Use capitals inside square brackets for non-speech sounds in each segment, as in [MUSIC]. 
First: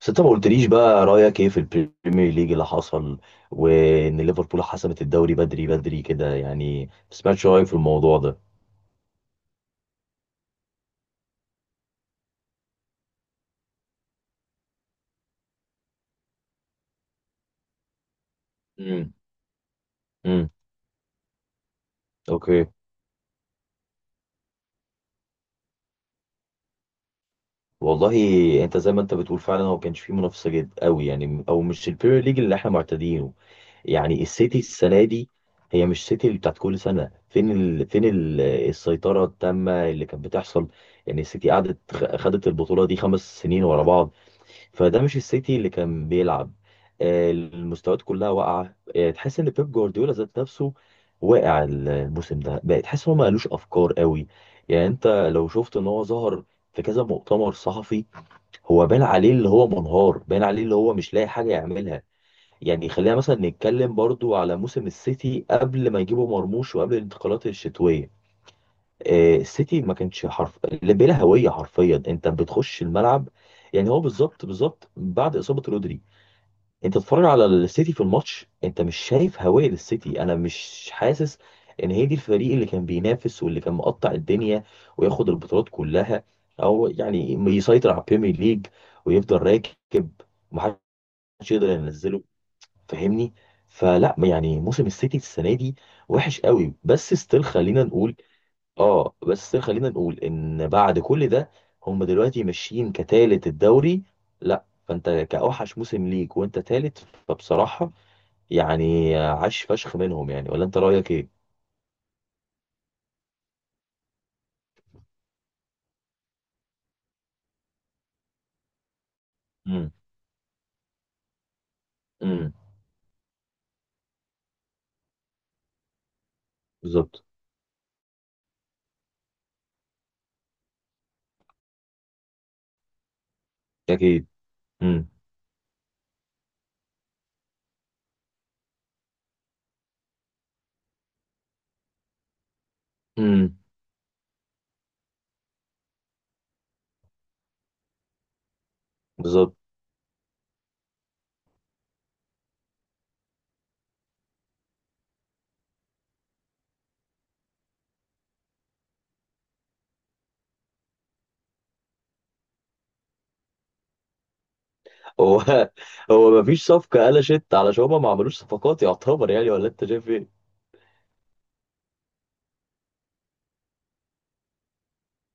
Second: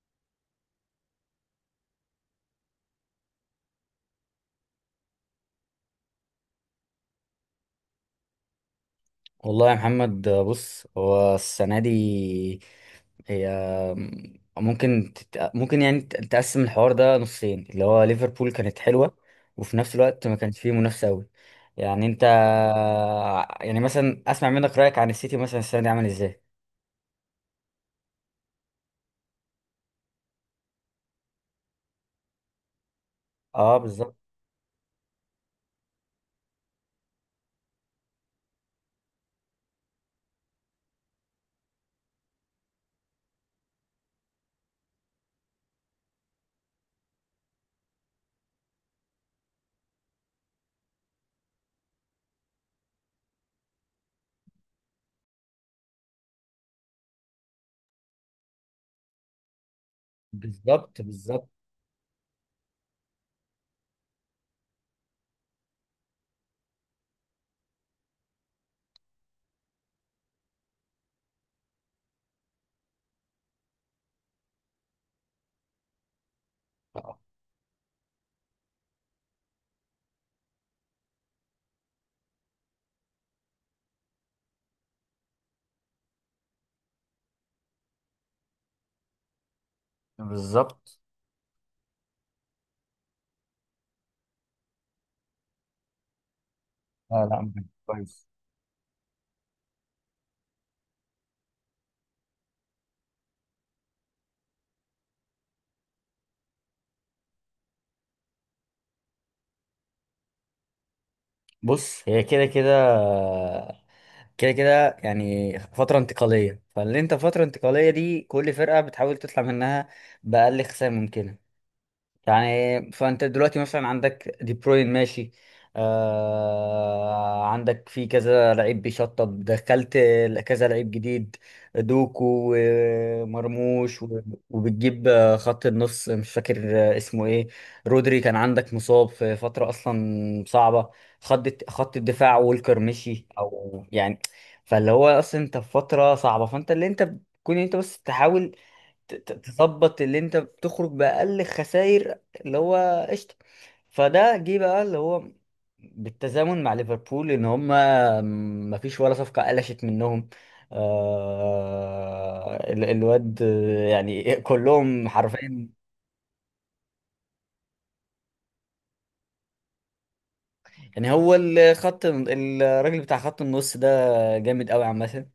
بس انت ما قلتليش بقى رأيك ايه في البريمير ليج اللي حصل، وان ليفربول حسمت الدوري بدري بدري كده، يعني ما سمعتش رأيك في الموضوع ده. والله يا محمد، بص هو السنة دي هي ممكن ممكن يعني تقسم الحوار ده نصين، اللي هو ليفربول كانت امم حلوة، وفي نفس الوقت ما امم كانش فيه منافسة أوي. يعني أنت، اوكي. يعني مثلا أسمع منك رأيك عن السيتي، مثلا السنة دي عامل إزاي؟ والله انت زي ما انت بتقول، فعلا هو كانش فيه منافسة جد قوي، يعني او مش البريمير ليج اللي احنا معتادينه. أه بالظبط. يعني السيتي السنة دي هي مش سيتي اللي بتاعت كل سنة. السيطرة التامة اللي كانت بتحصل. يعني السيتي قعدت خدت البطولة دي 5 سنين ورا بعض، فده مش السيتي اللي كان بيلعب. المستويات كلها واقعه، تحس ان بيب جوارديولا ذات نفسه واقع الموسم ده، بقى تحس ان هو ما قالوش افكار قوي. يعني انت لو شفت ان هو ظهر في كذا مؤتمر صحفي، هو بان عليه اللي هو منهار، بان عليه اللي هو بالظبط مش لاقي بالظبط. حاجه يعملها. يعني خلينا مثلا نتكلم برضو على موسم السيتي قبل ما يجيبوا مرموش وقبل الانتقالات الشتويه. السيتي ما كانش حرف لا- بلا هويه حرفيا. انت بتخش الملعب، يعني هو بالظبط بالظبط بعد اصابه رودري، انت آه، تتفرج على السيتي في الماتش انت مش شايف هويه للسيتي. انا مش حاسس ان هي دي الفريق اللي كان بينافس واللي كان مقطع الدنيا وياخد البطولات كلها، او يعني يسيطر على البريمير ليج ويفضل راكب ومحدش بالظبط. يقدر ينزله، فاهمني؟ فلا يعني موسم السيتي السنه دي وحش قوي، بس لا ستيل لا، خلينا نقول. كويس. اه، بس خلينا نقول ان بعد كل ده هم دلوقتي ماشيين كتالت الدوري. لا، فانت كأوحش موسم ليك وانت تالت، فبصراحة يعني عاش فشخ منهم، يعني ولا انت رأيك ايه؟ بص هي كده كده، كده كده يعني فترة انتقالية، فاللي انت فترة انتقالية دي كل فرقة بتحاول تطلع منها امم بأقل خسائر ممكنة. امم يعني فانت دلوقتي مثلا عندك دي بروين ماشي، بالظبط. آه عندك في كذا لعيب بيشطب دخلت، كذا لعيب جديد، دوكو ومرموش اكيد. امم وبتجيب خط النص، مش فاكر اسمه ايه. رودري كان عندك مصاب في فترة اصلا صعبة، خط الدفاع، وولكر مشي امم او يعني. فاللي هو اصلا انت في فترة صعبة، فانت اللي انت بتكون انت بس تحاول بالظبط. تظبط اللي انت بتخرج بأقل خسائر، اللي هو قشطة. فده جه بقى اللي هو بالتزامن مع ليفربول ان هما ما فيش ولا صفقة قلشت منهم. آه الواد، يعني كلهم هو حرفيا. [LAUGHS] هو مفيش صفقة قلشت علشان هما ما عملوش صفقات يعتبر، يعني ولا انت شايف ايه؟ يعني هو الخط، الراجل بتاع خط النص ده جامد قوي عامة.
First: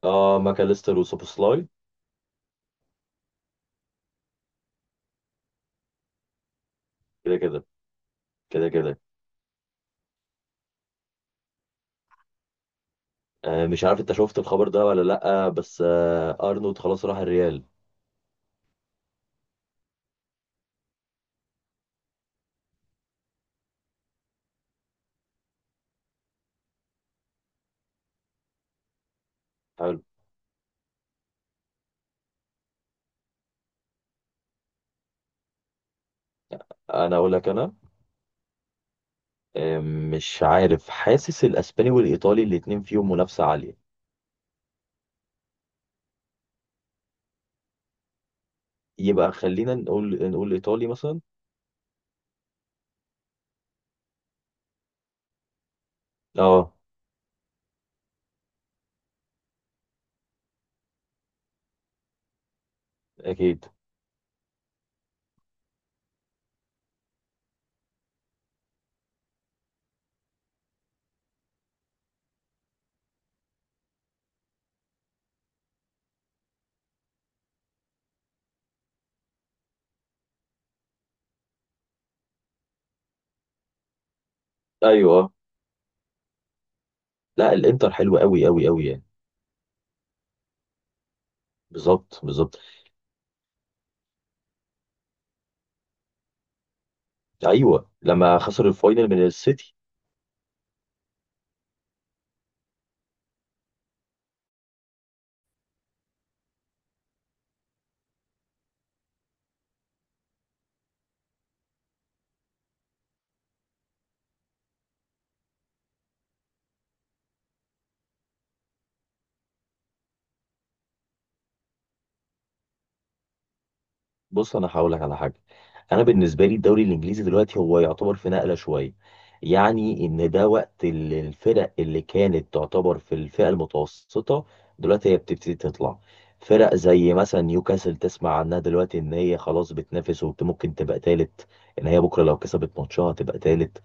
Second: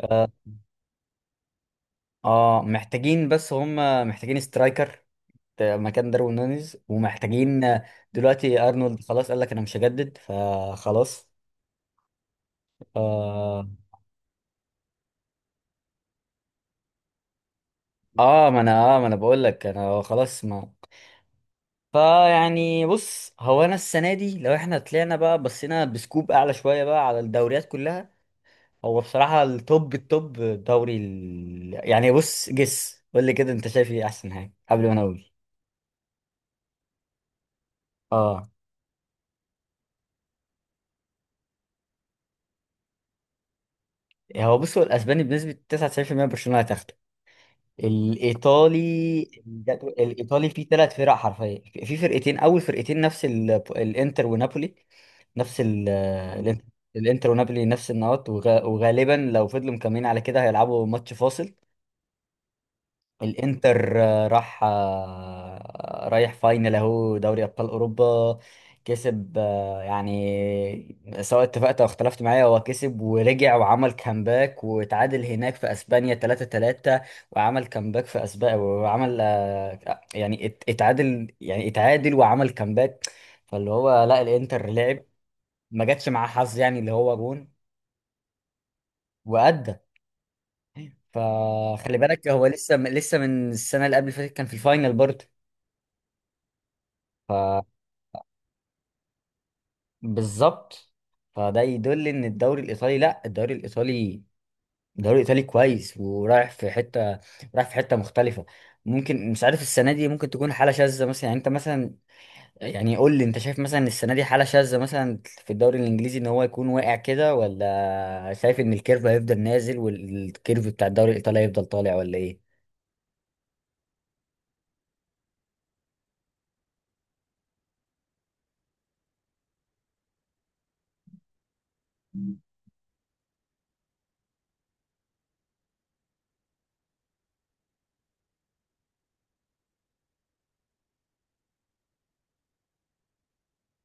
اه. اه، ماكاليستر وسوبوسلاي. آه، محتاجين بس هم، محتاجين سترايكر مكان داروين نونيز، كده ومحتاجين. كده دلوقتي كده ارنولد كده. خلاص قال لك انا مش هجدد، فخلاص. آه، اه. مش عارف انت شفت الخبر ده ولا لا، بس آه ارنولد خلاص راح الريال. آه، ما انا، اه ما انا بقول لك انا خلاص ما. فيعني بص هو انا السنه دي لو احنا طلعنا بقى، بصينا بسكوب اعلى شويه بقى على الدوريات كلها، هو بصراحه التوب حلو. التوب، يعني بص جس قول لي كده انت شايف ايه احسن حاجه قبل ما انا اقول. انا اقول لك انا، اه. مش عارف، حاسس الاسباني والايطالي الاتنين فيهم منافسه عاليه. هو بص، هو الاسباني بنسبه 99% برشلونه هتاخده. الايطالي، يبقى خلينا نقول الايطالي فيه الايطالي ثلاث فرق، مثلا. حرفيا في فرقتين، اول فرقتين نفس الانتر ونابولي، نفس مم. الانتر، اه. الإنتر ونابولي نفس النقط، وغالبا لو فضلوا مكملين على كده هيلعبوا ماتش فاصل. اكيد. الانتر آه، راح آه، رايح فاينل، اهو دوري ابطال اوروبا. كسب، يعني سواء اتفقت او اختلفت معايا، هو كسب ورجع وعمل كامباك وتعادل هناك في اسبانيا 3-3، وعمل كامباك في اسبانيا، وعمل يعني اتعادل، يعني اتعادل وعمل كامباك. فاللي هو لا، الانتر لعب، ايوه. ما جاتش معاه حظ يعني، اللي هو جون لا الانتر حلو قوي قوي قوي يعني. وأدى. فخلي بالظبط بالك، هو بالظبط. لسه لسه من السنة اللي قبل اللي فاتت كان في الفاينل برضه. ايوه لما خسر الفاينل من السيتي. بالظبط. فده يدل ان الدوري الايطالي، لا الدوري الايطالي الدوري الايطالي كويس ورايح في حته، رايح في حته مختلفه. ممكن مش عارف السنه دي، ممكن تكون حاله شاذه مثلا. يعني انت مثلا، يعني قول لي، انت شايف مثلا السنه دي حاله شاذه مثلا في الدوري الانجليزي ان هو يكون واقع كده، ولا شايف ان الكيرف هيفضل نازل والكيرف بتاع الدوري الايطالي هيفضل طالع ولا ايه؟ بص انا هقول لك على حاجه. انا بالنسبه لي الدوري الانجليزي دلوقتي هو يعتبر في نقله شويه. يعني ان ده وقت الفرق اللي كانت تعتبر في الفئه المتوسطه، دلوقتي هي بتبتدي تطلع. فرق زي مثلا نيوكاسل، تسمع عنها دلوقتي ان هي خلاص بتنافس، وممكن تبقى تالت، ان هي بكره لو كسبت ماتشها تبقى تالت.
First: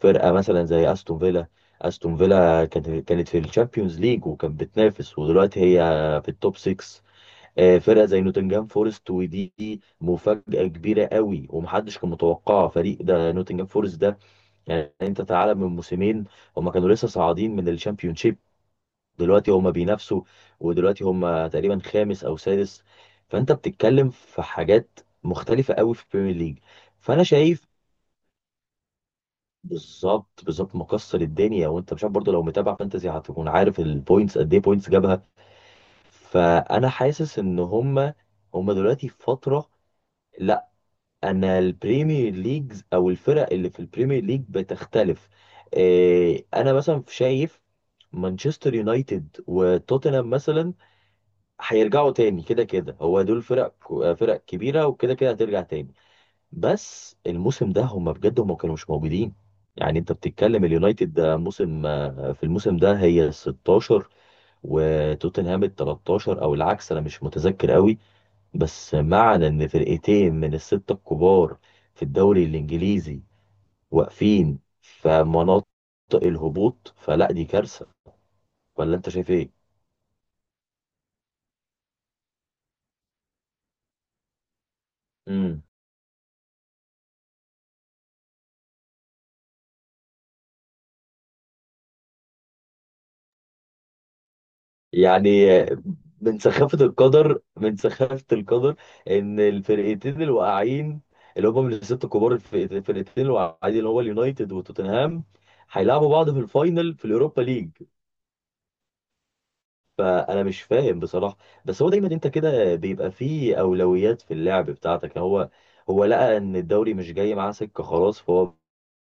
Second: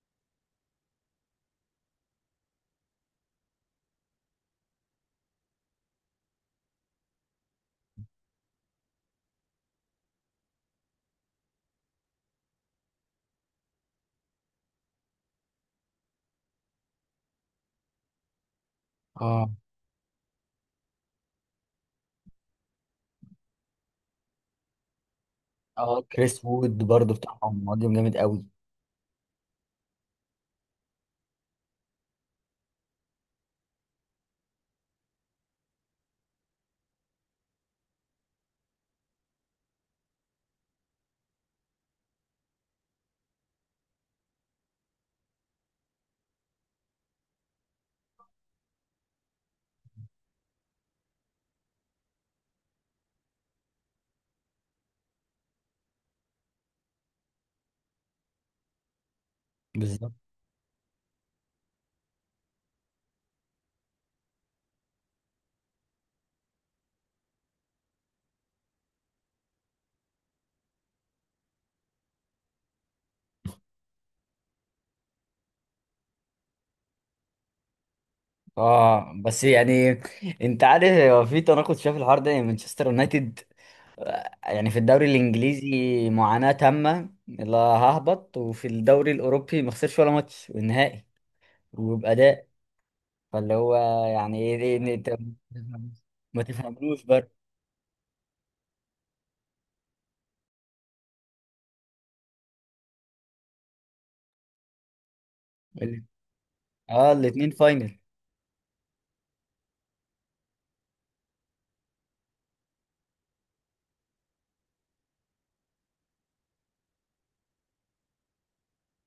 فرقه مثلا زي استون فيلا، استون فيلا كانت في الشامبيونز ليج وكانت بتنافس، ودلوقتي هي في التوب 6. آه، فرقه زي نوتنجهام فورست ودي مفاجاه كبيره قوي ومحدش كان متوقعها، فريق ده نوتنجهام فورست ده. يعني انت تعالى من موسمين، هما كانوا لسه صاعدين من الشامبيونشيب، اه. دلوقتي هما بينافسوا، ودلوقتي هما تقريبا خامس او سادس. فانت بتتكلم في حاجات مختلفه قوي اه في البريمير كريس ليج. وود برضو فانا بتاعهم شايف، مهاجم جامد قوي. بالظبط بالظبط مكسر الدنيا، وانت مش عارف برضه، لو متابع فانتزي هتكون عارف البوينتس قد ايه، بوينتس جابها. فانا حاسس ان هما دلوقتي في فتره. انا البريمير ليجز او الفرق اللي في البريمير ليج بتختلف. انا مثلا شايف مانشستر يونايتد وتوتنهام مثلا هيرجعوا تاني، كده كده هو دول فرق، فرق كبيره وكده كده هترجع تاني. بس الموسم ده هم بجد هم كانوا مش موجودين. يعني انت بالظبط. بتتكلم اليونايتد ده موسم، في الموسم ده هي ال 16 وتوتنهام ال 13 او العكس، انا مش متذكر قوي. بس معنى ان فرقتين من الستة الكبار في الدوري الانجليزي واقفين في مناطق الهبوط، فلا دي كارثة، ولا انت اه شايف بس ايه؟ يعني، انت عارف هو في تناقض، شايف الحوار ده؟ يعني مانشستر يونايتد، يعني في الدوري امم الانجليزي معاناة تامة، لا ههبط، وفي الدوري الاوروبي ما خسرش ولا ماتش والنهائي، وبأداء. فاللي هو يعني ايه، انت يعني من ما سخافة تفهملوش برضه. القدر، من سخافة القدر ان الفرقتين الواقعين اللي هم من الست الكبار، الفرقتين الواقعين اللي هو اليونايتد وتوتنهام، ال- هيلعبوا بعض في الفاينل في اه اليوروبا الاتنين ليج. فاينل. فانا مش فاهم بصراحه. بس هو دايما انت كده بيبقى فيه اولويات في اللعب بتاعتك. هو لقى ان الدوري مش جاي معاه سكه خلاص، فهو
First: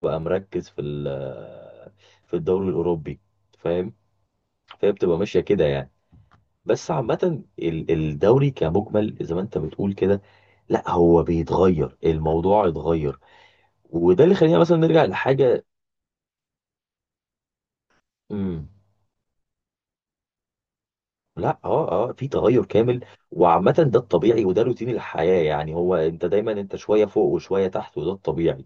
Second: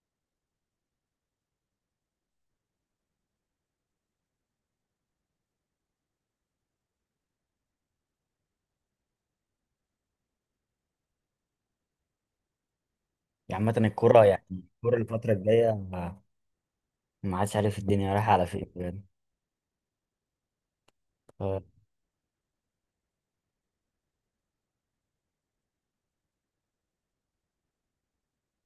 بقى مركز في في الدوري الاوروبي، فاهم؟ فهي بتبقى ماشيه كده يعني. بس عامه الدوري كمجمل زي ما انت بتقول كده، لا هو بيتغير، الموضوع اتغير. يعني عامة وده الكورة اللي يعني، خلينا مثلا الكورة نرجع الفترة لحاجه. الجاية، ما عادش عارف الدنيا رايحة على مم. فين بجد. لا اه. اه اه في تغير كامل. وعامة ده الطبيعي، وده روتين الحياة، يعني هو انت دايما انت شوية فوق وشوية تحت، وده الطبيعي.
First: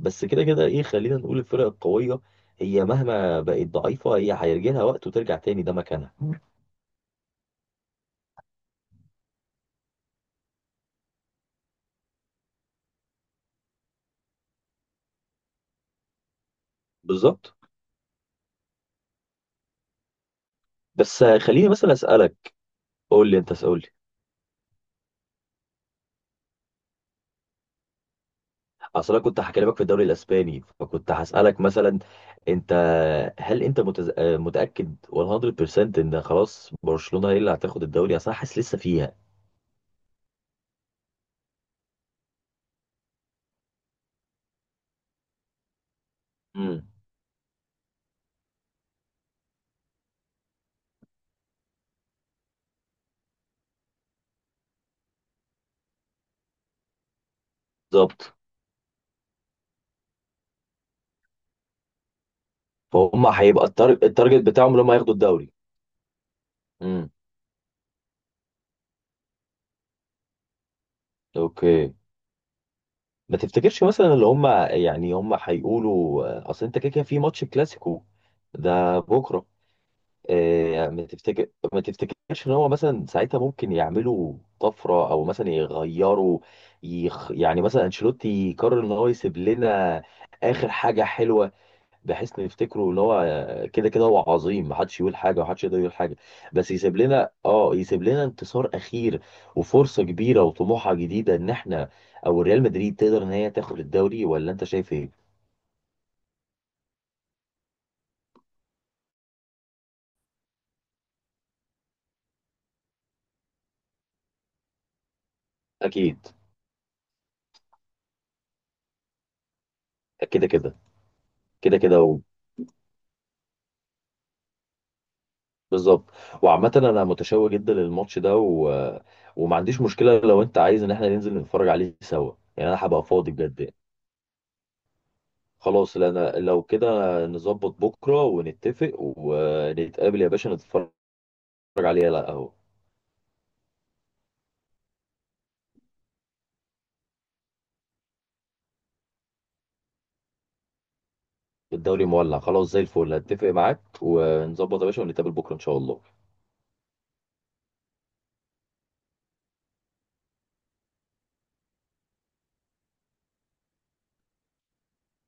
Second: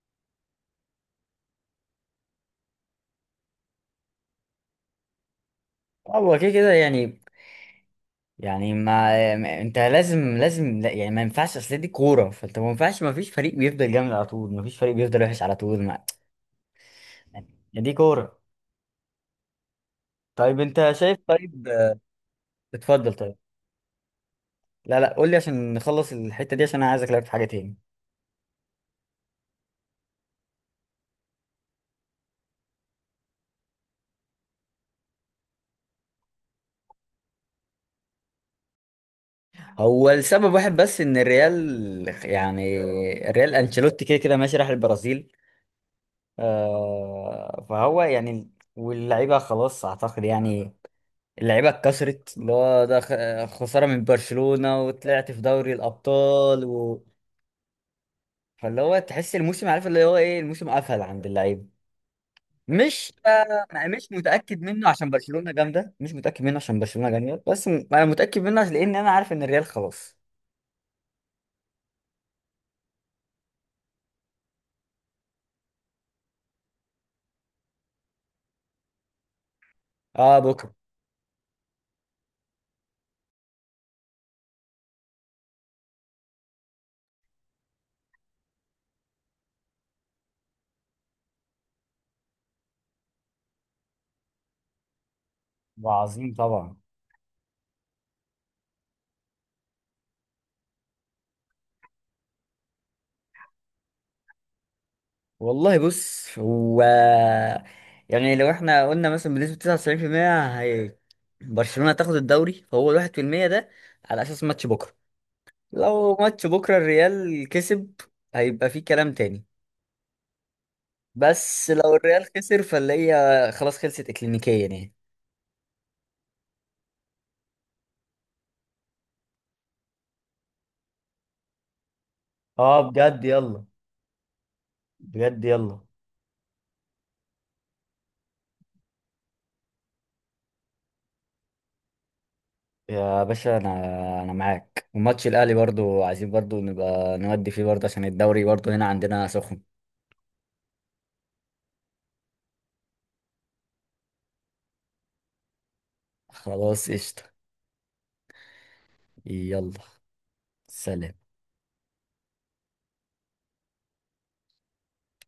بس كده كده ايه، خلينا نقول الفرق القوية هي مهما بقت ضعيفة، هي هيجي لها وقت وترجع تاني، ده مكانها. هو كده كده يعني. يعني انت لازم لازم، لا يعني ما ينفعش، اصل دي كوره، فانت ما ينفعش، ما فيش فريق بيفضل جامد على طول، ما فيش فريق بيفضل وحش على طول، ما بالظبط. يعني، دي كوره. طيب انت شايف، بس طيب خليني مثلا آه، اسألك، اتفضل قول طيب. لي انت، اسأل لي. لا لا، قول لي عشان نخلص الحته دي، عشان انا عايز اكلمك في حاجه تاني. اصل انا كنت هكلمك في الدوري الاسباني، فكنت هسألك مثلا انت، هل انت متز... آه، متأكد 100% ان خلاص برشلونة هي اللي هتاخد الدوري؟ اصل انا حاسس لسه فيها. هو السبب واحد بس ان الريال، يعني الريال انشيلوتي كده كده ماشي راح البرازيل، امم. آه فهو يعني، واللعيبه خلاص اعتقد يعني، اللعيبه اتكسرت، اللي هو ده خساره من برشلونه، وطلعت في دوري الابطال بالظبط. فاللي هو تحس الموسم، عارف اللي هو ايه، الموسم قفل عند اللعيبه. مش فهم هيبقى مش التارجت متاكد بتاعهم اللي منه هم عشان ياخدوا برشلونه الدوري. جامده، مش متاكد منه عشان برشلونه امم. جامده، بس انا متاكد منه عشان لان انا عارف ان الريال خلاص. اوكي. ما تفتكرش مثلا اللي هم، يعني هم هيقولوا، اصل انت كده كده في ماتش كلاسيكو ده بكره، اه آه، بكره. يعني ما تفتكرش ان هو مثلا ساعتها ممكن يعملوا طفره، او مثلا يغيروا، يعني مثلا انشيلوتي يقرر ان هو يسيب لنا اخر حاجه حلوه، بحيث إن يفتكروا اللي هو كده كده هو عظيم، محدش يقول حاجه ومحدش يقدر يقول حاجه، وعظيم بس طبعا. يسيب لنا، اه يسيب لنا انتصار اخير، وفرصه كبيره وطموحه جديده ان احنا، او ريال مدريد تقدر ان هي تاخد الدوري، ولا انت شايف ايه؟ والله بص هو، يعني لو احنا قلنا مثلا بنسبه 99% هي برشلونه تاخد الدوري، فهو ال 1% ده على اساس ماتش بكره. لو اكيد. ماتش بكرة الريال كسب، هيبقى فيه كلام تاني. كده كده بس كده لو كده الريال خسر، فاللي خلاص خلصت اكلينيكيا يعني. بالظبط. وعامه انا متشوق جدا للماتش ده وما عنديش مشكله لو انت عايز ان احنا ننزل نتفرج عليه سوا، يعني اه انا هبقى بجد فاضي بجد يلا، يعني. بجد يلا. خلاص، لا انا لو كده نظبط بكره ونتفق ونتقابل يا باشا، نتفرج، اتفرج عليه، لا اهو يا باشا انا، انا معاك، وماتش الاهلي برضو عايزين برضو نبقى نودي فيه برضو، عشان الدوري برضو هنا عندنا سخن. الدوري مولع خلاص زي الفل، هتفق معاك ونظبط يا باشا، ونتقابل بكره ان شاء الله. خلاص قشطة. يلا. سلام.